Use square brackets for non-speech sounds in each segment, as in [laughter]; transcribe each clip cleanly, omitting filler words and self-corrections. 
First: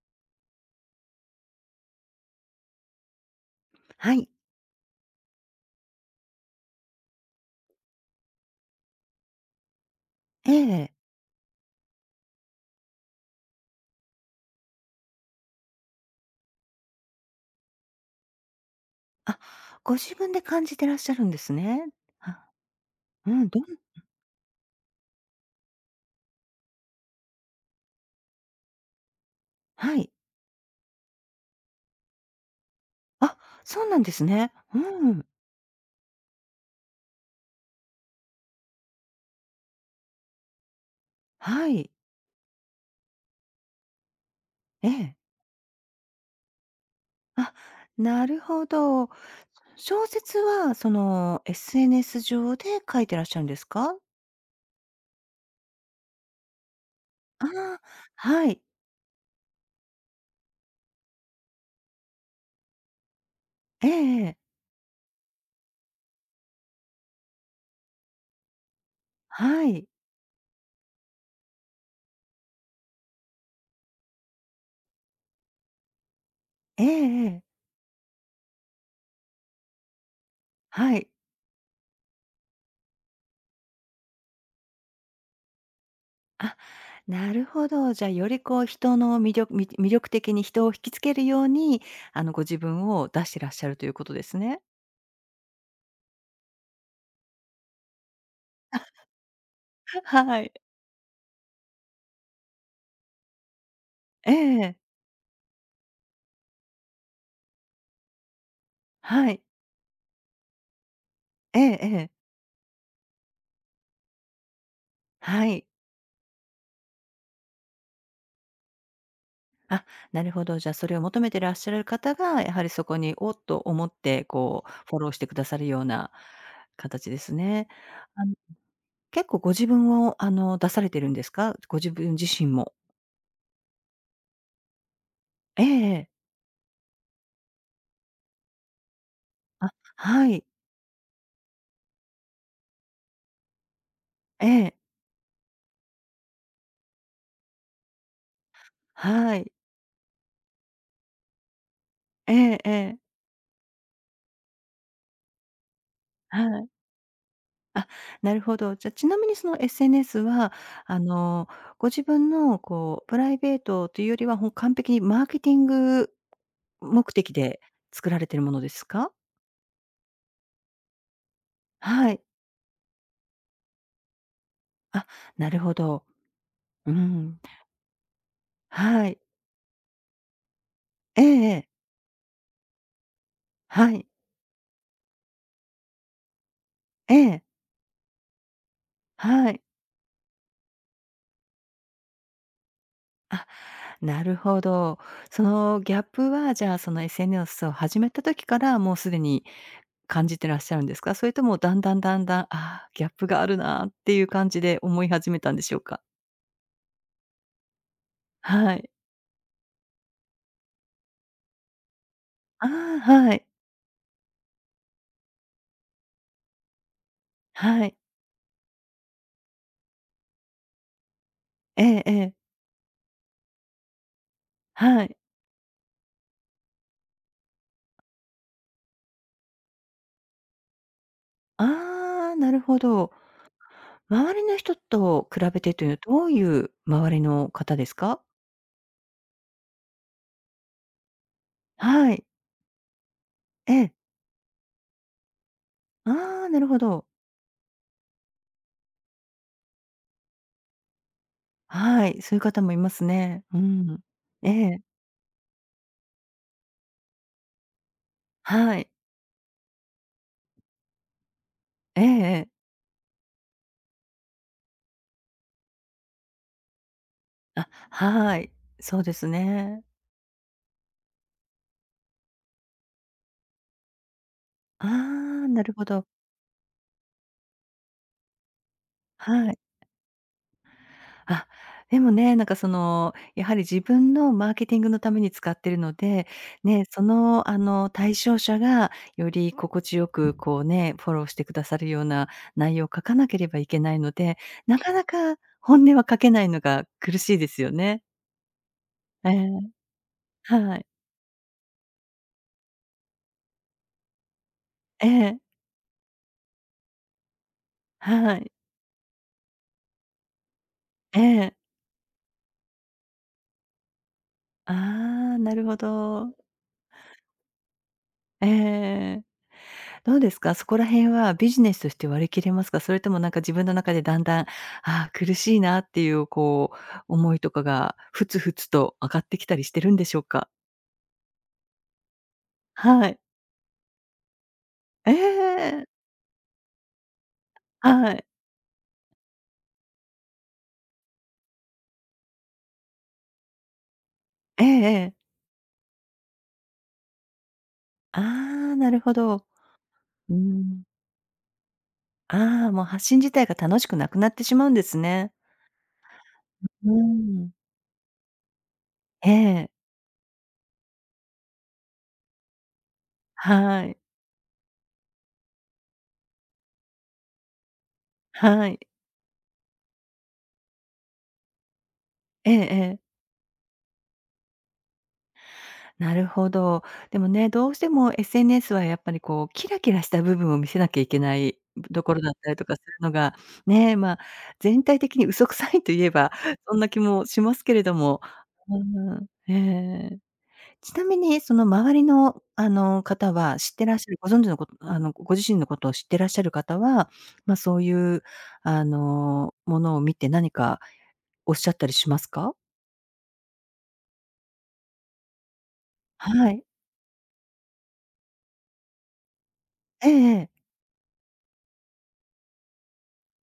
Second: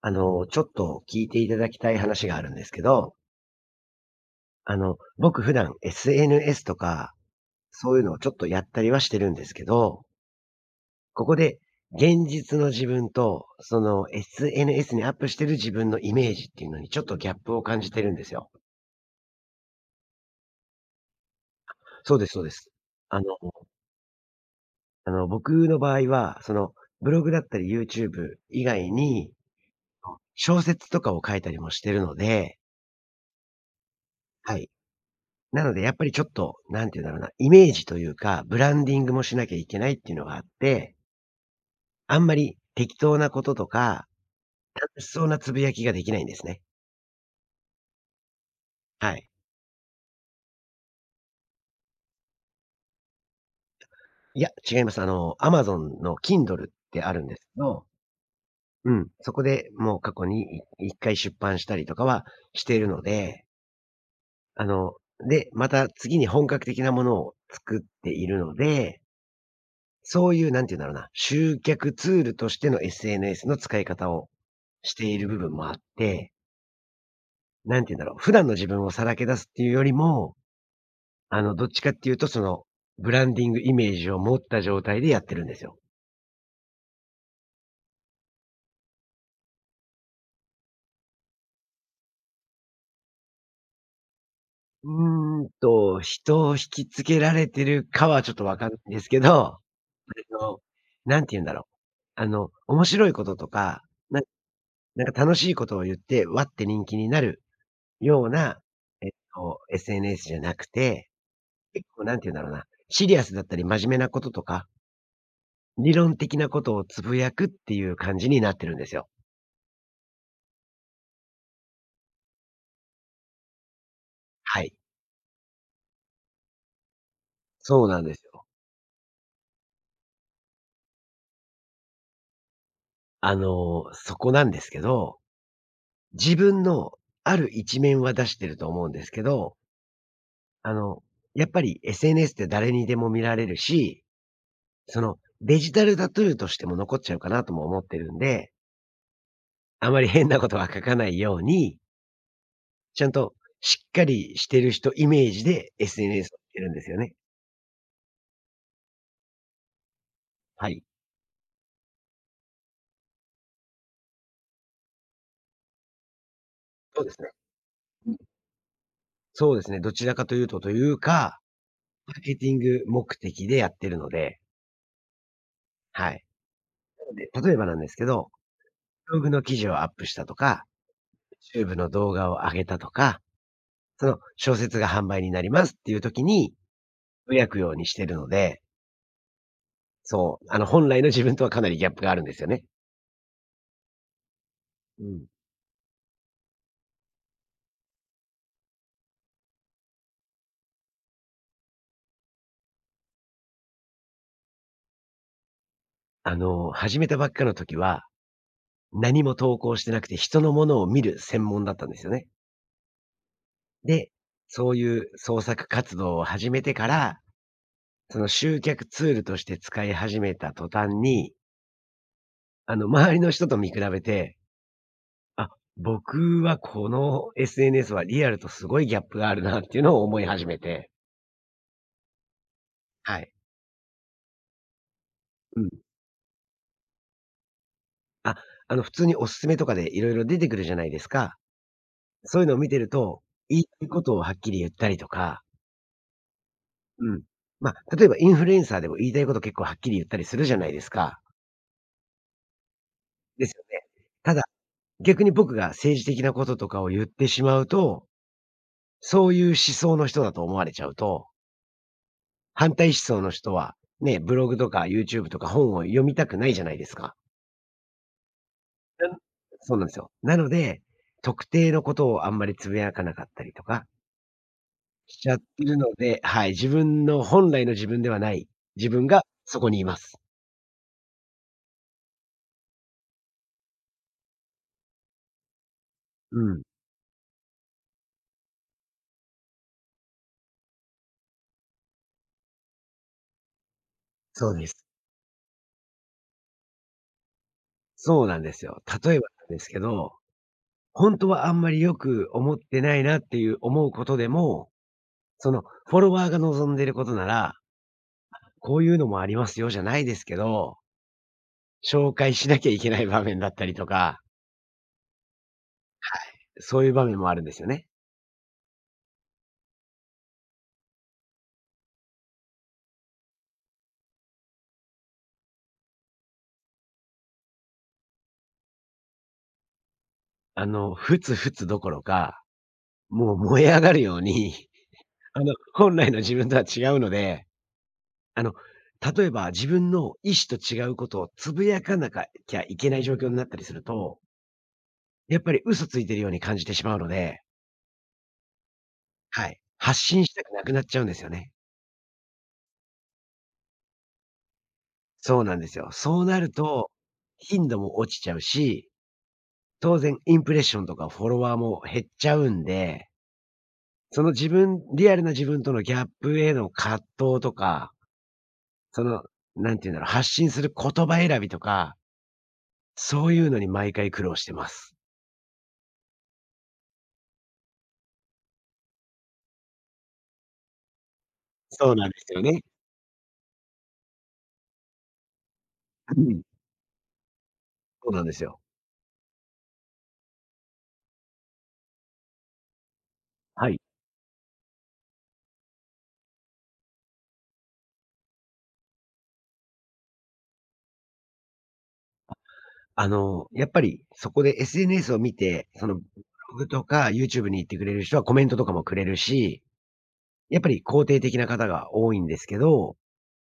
ちょっと聞いていただきたい話があるんですけど、はい、僕普段 SNS とか、そういうのをちょっとやったりはしてるんですけど、ええ。ここで現実の自分と、その SNS にアップしてる自分のイメージっていうのにちょっとギャップを感じてるんですよ。あ、ご自分で感じてらっしゃるんですね。そうですそうあ、です。あの、うん、僕の場合は、ブログだったり YouTube 以外に、はい。小説とかを書いたりもしてるので、あ、そうなんですね。はい。うん。なのでやっぱりちょっと、なんて言うんだろうな、イメージというか、ブランディングもしなきゃいけないっていうのがあって、はい。あんまり適当なこととか、え楽しえ。そうなつぶやきができないんですね。あ、なるほど。はい。小説はその SNS 上で書いてらっしゃるんですか？いや、違います。あの、Amazon の Kindle ってあるんですあけあ、ど、はい。うん、そこでもう過去に1回出版したりとかはしているので、ええええ。あの、で、また次に本格的なものを作っているので、はい。そういうなんて言うんだろうな、集客ツールとしての SNS の使い方をしている部分もあって、ええええ。なんて言うんだろう、普段の自分をさらけ出すっていうよりも、はい。あの、どっちかっていうと、ブランディングイメージを持った状態でやってるんですよ。あ、なるほど。じゃあ、よりこう人の魅力的に人を引きつけるように、あの、ご自分を出してらっしゃるということですね。うーんと、人を引きつけられてるかはちょっとわかんないんですけど、あ [laughs] はい。の、なんて言うんだろう。あの、面白いこととか、なええ、なんか楽しいことを言って、わって人気になるような、えっはい。と、SNS じゃなくて、ええ結え構え、なんて言うんだろうな、シリアスだったり真面目なこととか、はい。理論的なことをつぶやくっていう感じになってるんですよ。あ、なるほど。じゃあ、それを求めてらっしゃる方が、やはりそこに、おっと思って、はこう、い。フォローしてくださるような形ですね。そうなんですあの、よ。結構ご自分を、出されてるんですか？ご自分自身も。あの、そこなんですけど、ええええ。自分のある一面は出してると思うんですけど、あ、はい。あの、やっぱり SNS って誰にでも見られるし、ええ、そのデジタルタトゥーとしても残っちゃうかなとも思ってるんで、はい。あまり変なことは書かないように、ええええ、ちゃんとしっかりしてる人イメージで SNS をしはてい。るんですよね。あ、なるほど。じゃ、ちなみにその SNS は、はい。あの、ご自分のこう、プライベートというよりは、完璧にマーケティングそう目ですね。的で作られているものですか？そうですね、どちらかというとというかはマーい。ケティング目的でやってるので、あ、なるほど。はい。うなので、ん。例えばなんですけど、はブい。ログの記事をアップしたとか、ええええ。YouTube の動画を上げたとか、はそい。の小説が販売になりますっていう時に、えつぶえ。やくようにしてるので、はい。そう、あの本来の自分とはかなりギャップがあるんですよね。あ、なるほど。うん。そのギャップは、じゃあ、その SNS を始めた時から、もうすでに感じてらっしゃるんですか？それともだんだんだんだん、ああ、ギャップがあるなっていう感じで思い始めたんでしょうか？あの、始めたばっかの時は、はい。何も投稿してなくて人のものを見る専門だったんですよね。ああ、はい。で、そういう創作活動を始めてから、はい。その集客ツールとして使い始めた途端に、ええええ。あの、周りの人と見比べて、はい。あ、僕はこの SNS はリアルとすごいギャップがあるなっていうのを思い始めて。ああ、なるほど。はい。周りの人と比うべん。てというのは、どういう周りの方ですか？あ、あの、普通におすすめとかで色々出てくるじゃないですか。はい。そういうのを見てると、言いえたいえ。ことをはっきり言ったりとか、ああ、なるほど。うん。ま、例えばインフルエンサーでも言いたいこと結構はっきり言ったりするじゃないですか。はい、そういう方もいますね。ですうよね。ん。ただ、ええ。逆に僕が政治的なこととかを言ってしまうと、はい。そういう思想の人だと思われちゃうとええええ。反対思想の人は、ね、ブログとか YouTube とか本を読みたくないじゃないですか。あ、はい。そうなでん。すそうなね。んですよ。なので、特定のことをあんまりつぶやかなかったりとかあしちゃってあ、なるるほのど。で、はい、自分の本来の自分ではない自分がはい。そこにいます。あ、でもね、なんかその、やはり自分のマーケティングのために使ってるので、うん、ね、その、あの、対象者がより心地よくこうね、フォローしてくださるような内容を書かなければいけないので、そうでなす。かなか本音は書けないのが苦しいですよね。そうなんですよ。例えばえなんですえ、けど、はい。本当はあんまりよく思ってないなっていう思うことでも、ええ、そのフォロワーが望んでることなら、はい。こういうのもありますよじゃないですけどええ。紹介しなきゃいけない場面だったりとか、ああ、なるほはど。い。そういう場面もあるんですよね。ええ。どうですか？そこら辺はビジネスとして割り切れますか？それともなんか自分の中でだんだん、ああ、苦しいなっていうこう、思いとかがふつふつと上がってきたりしてるんでしょうか？あの、ふつふつどころか、はい。もう燃え上がるように、え [laughs] あの、え。本来の自分とは違うので、はい。あの、例えば自分の意思と違うことをつぶやかなかきゃいけない状況になったりすると、ええええ。やっぱり嘘ついてるように感じてしまうので、ああ、なるほど。うはい。発信しーたくなくなん。っちゃうんですよね。ああ、もう発信自体が楽しくなくなってしまうんですね。そうなんですよ。そうなるうと、ーん。頻度も落ちちゃうし、ええ。当然インプレッションとかフォロワーも減っちゃうんで、はい。その自分リアルな自分とのギャップへの葛藤とか、はい。その、なんて言うんだろう、発信する言葉選びとか、ええええ。そういうのに毎回苦労してます。なるほど。でもね、どうしても SNS はやっぱりこうキラキラした部分を見せなきゃいけないそうとなんでころだすっよたりね。とかするのが、ね、まあ、全体的に嘘くさいといえうば ん。[laughs] そんな気もしますけれどそうも。なんですよ。うん、ええ。ちなみにその周りのあの方はは知っい。てらっしゃる、ご存知のことご自身のことを知ってらっしゃる方は、まあ、そういうものを見て何かおっしゃったりしますか？あの、やっぱりそこで SNS を見て、ブはロい。グとか YouTube に行ってくれる人はコメントとかもくれるし、えええやっえ。ぱり肯定的な方が多いんですけど、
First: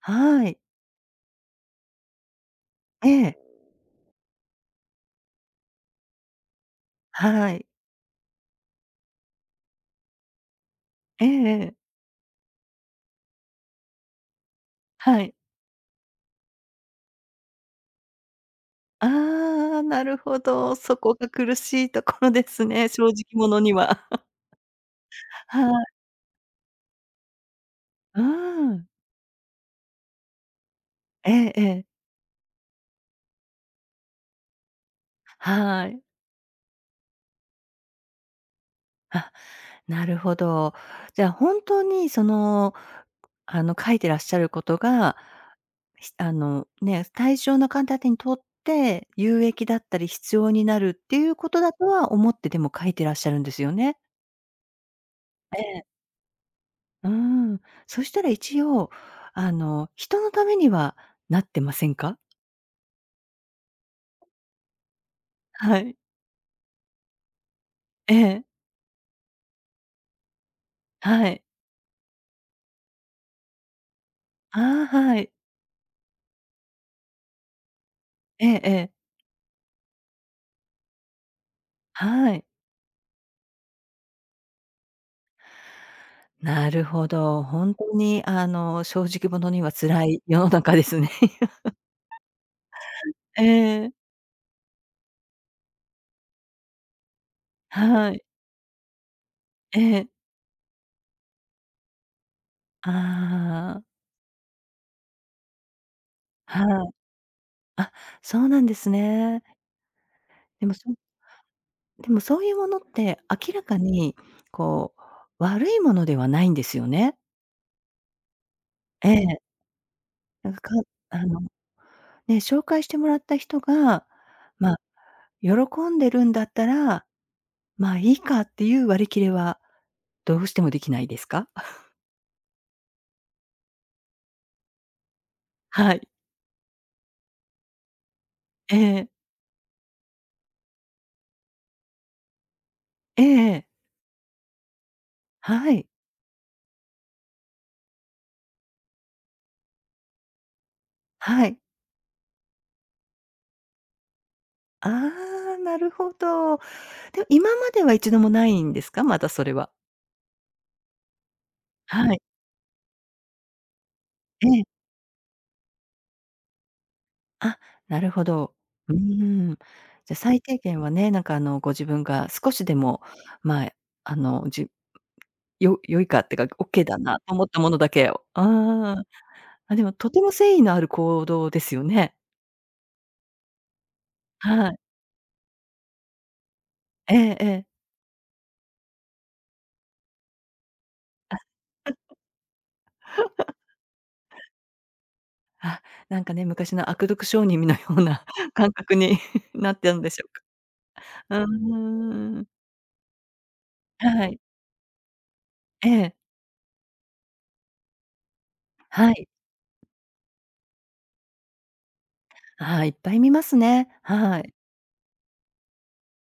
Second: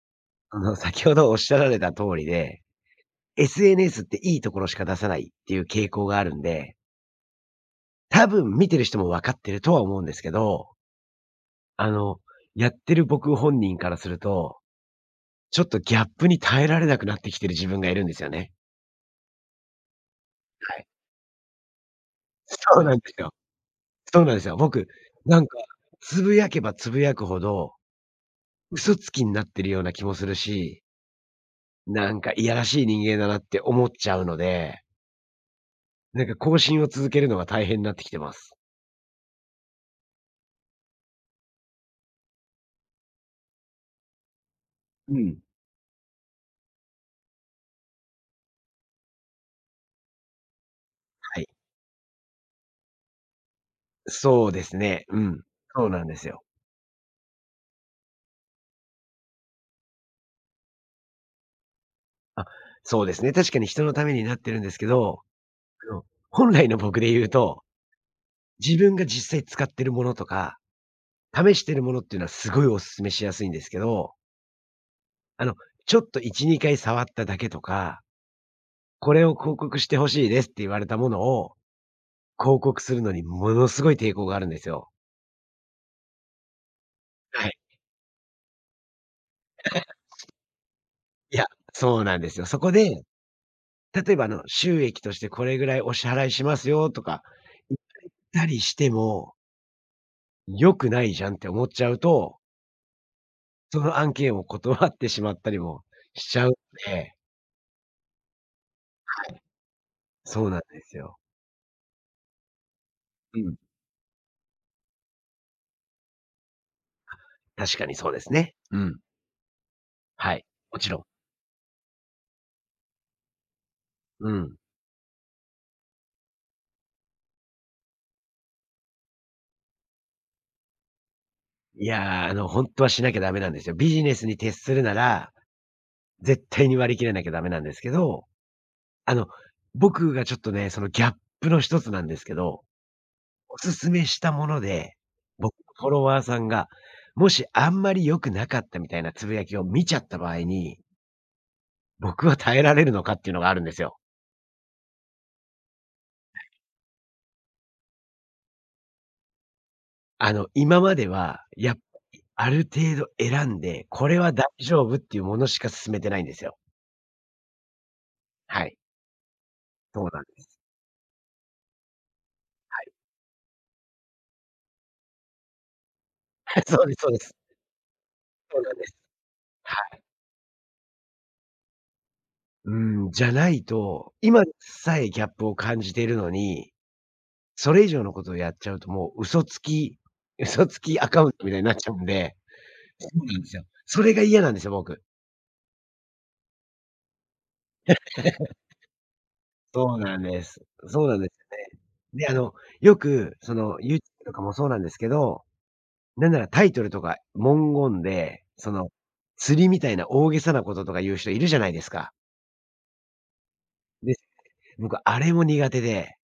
はあい。の、先ほどおっしゃられた通りで、ええ。SNS っていいところしか出さないっていう傾向があるんではい。多分見てる人も分かってるとは思うんですけど、ええええ、あの、やってる僕本人からすると、はい。ちょっとギャップに耐えられなくなってきてる自分がいるんですよね。ああ、なるほはど。い。そこが苦しいところですそうね、なんで正す直よ。者には。そう [laughs] なんですよ。僕、なんか、はい。つぶやけばつぶやくほど、うーん。嘘つきになってるような気もするし、ええええ。なんかいやらしい人間だなって思っちゃうので、はい。なんか更新を続けるのが大変になってきてます。あ、なるほど。じゃあほんとにその、あの、書いてらっしゃることが、うん。ひあの、ね、対象の方にとって有益だったり必要になるっていうはい。ことだとは思ってでも書いてらっしゃるんですよね？そうですね。うん。えそえ。うなんですよ。うん。そしたら一応、あの、人のためにはなってませんか？あ、そうですね。確かに人のためになってるんですけど、はあい。の、本来の僕で言うと、ええ。自分が実際使ってるものとか、はい。試してるものっていうのはすごいお勧めしやすいんですけど、ああ、はい。あの、ちょっと1、2回触っただけとか、ええええ。これを広告して欲しいですって言われたものを、はい。広告するのにものすごい抵抗があるんですよ。なるほど。はい。ほんとに、あの、正直者には辛い世の中ですね。いや、[laughs] そうなんですよ。そこで、ええ。例えばあの、収益としてこれぐらいお支払いしますよとか、言はっい。たりしても、ええ。良くないじゃんって思っちゃうと、そあのあ、案件を断ってしまったりもしちゃうのはい。であ、そうなんですね。そうなんでも、ですよ。でもそういうものって、う明ん。らかにこう、悪いものではないんですよね。確かにそうですね。うん。ええ。はい。なんか、もちろん。あのね、紹介してもらった人が、うん。まあ、喜んでるんだったら、まあ、いいかっていう割り切れはどうしてもできないですか？[laughs] いやー、あの、本当はしなきゃダメなんですよ。ビジネスに徹するなら、はい。絶対に割り切らなきゃダメなんですけど、ええ。あの、僕がちょっとね、そのギャップの一つなんですけど、えおえええすすめしたもので、僕のはフい。ォロワーさんが、もしあんまり良くなかったみたいなつぶやきを見ちゃった場合に、はい。僕は耐えられるのかっていうのがあるんですよ。ああ、なるほど。でも今までは一度もないんですか？まだそれは。あの、今までは、はい。ある程度選んで、これは大ええ。丈夫っていうものしか勧めてないんですよ。あ、なるほど。はい。うーん。そうじゃ、なん最で低す。限はね、なんかあの、ご自分が少しでも、まあ、あの、良いかってか、オ [laughs] ッそケーうですだそうでなす。と思ったものだけをそうなんです。ああ。あ、はでも、い。とても誠意のある行動ですよね。うん、じゃないと、今はい。さえギャップを感じているのに、ええええ。それ以上のことをやっちゃうともう嘘つきアカウントみたいになっちゃうんで、そうなんですよ。それが嫌なんですよ、僕。あ、なんかね、昔の悪徳商人のような [laughs] 感覚に [laughs] なってそるうんでなんしょうでか。す。そうなんですうよね。で、あーん。の、よくその YouTube はとい。かもそうなんですけど、ええ。なんならタイトルとか文言で、はい。釣りみたいな大げさなこととか言う人いるじゃないですか。ああ、いっぱい見ますね。で、はい。僕あれも苦手で、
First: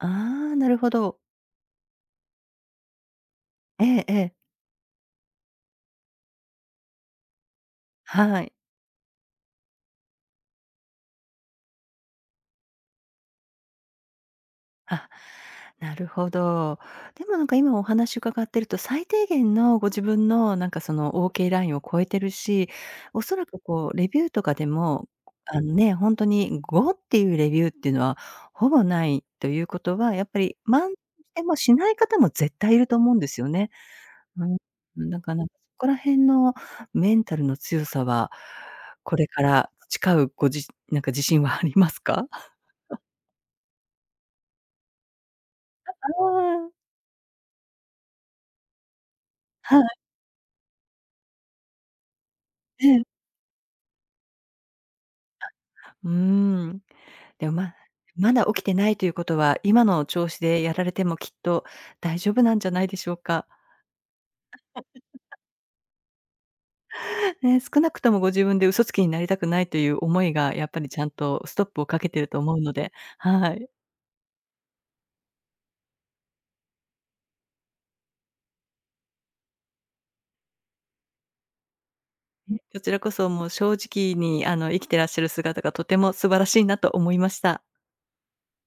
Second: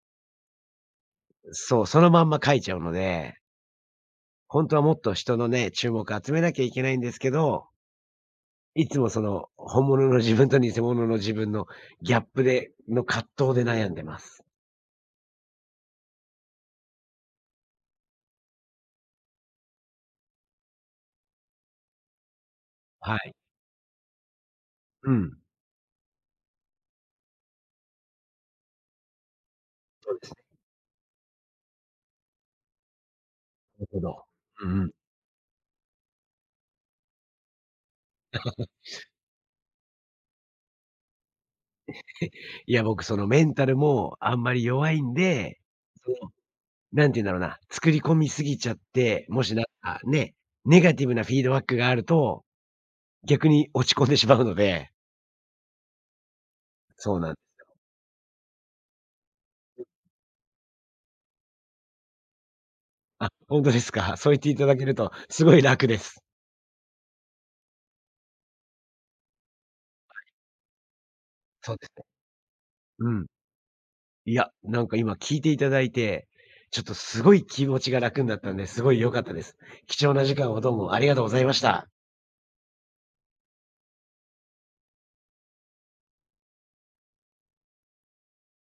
ああ、なるほど。そう、そのまんま書いちゃうので、ええええ。ほんとはもっと人のね、注目集めなきゃいけないんですけど、はい。いつもその、本物の自分と偽物の自分のギャップでの葛藤で悩んでます。あ、なるほど。でもなんか今お話伺ってると、最低限のご自分のなんかその OK ラインを超えてるし、はおい。そらくこうレビューとかでも、うん。あのね、本当に5っていうレビューっていうのはほぼないということそは、うやでっすぱりね。満点もしない方も絶対いると思うんですよね。なるほど。ううんうん。ん。だからなんかそこら辺のメンタルの強さは、これから培うなんか自信はありますか？いや、僕そのメンタルもあんまり弱いんで、あそのあ、なんて言うんだろうな、作り込みすぎちゃって、もしなんはかね、ネガティブなフィードバックがあると、い、ええ。逆に落ち込んでしまうので、うーん。そうなん、でも、まだ起きてないということは、今の調子でやられてもきっと大丈夫なんじゃないでしょうあ、か。ほんとですか。そう言っていただけるとすごい楽です。[laughs] ね、少なくともご自分で嘘つきになりたくないという思いがやっぱりちゃんとストッそうプでをすかね。けてると思うので、うん。はい。[laughs] いや、なんか今聞いていただいて、ちょっとすごい気持ちが楽になったんで、すごい良かったです。貴重な時間をどうもありがとうございました。ね、こちらこそもう正直に生きてらっしゃる姿がとても素晴らしいなと思いました。